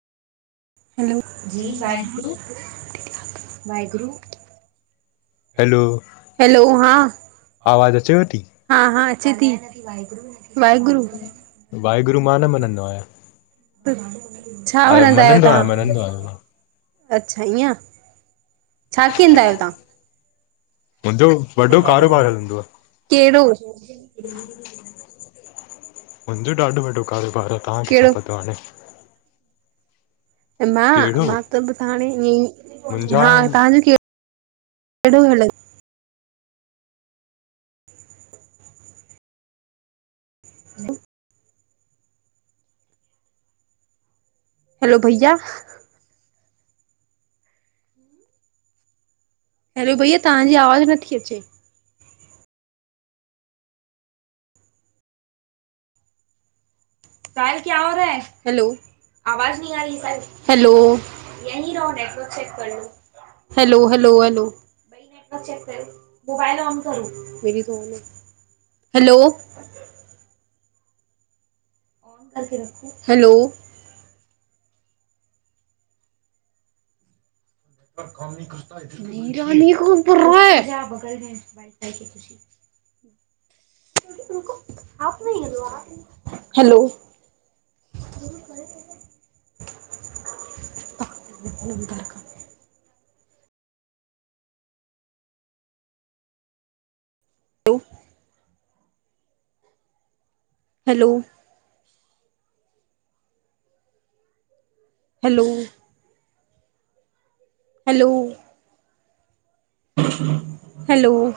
हलो, जी वाहेगुरू, वाहेगुरू। हलो, हा आवाज़ु अचेव थी? हा, हा अचे ती वाहेगुरू वाहेगुरू मां न मञ दो आहियां छा मनंदा आहियो मञंदो आहियां, तव्हां? मञंदो आहियां मां। अच्छा, इअं छा केंदा आहियो तव्हां? मुंहिंजो वॾो कारोबार हलंदो कहिड़ो आ। मुंहिंजो ॾाढो वॾो कारोबार आ, तव्हां कहिड़ो छा ता कयो हाणे? मां, कहिड़ो? मां त ॿुधा हाणे ईअं हा मुंहिंजा तव्हांजो के कहिड़ो हलंदो? हलो, भैया हेलो, भैया तव्हांजी आवाज़ु नथी अचे। हलो आवाज़ नही आ रही---हैलो, यही रहो नेटवर्क चेक कर लो hello, hello, hello hello hello [unintelligible] हलो [inaudible] [inaudible] हैलो हलो हलो हलो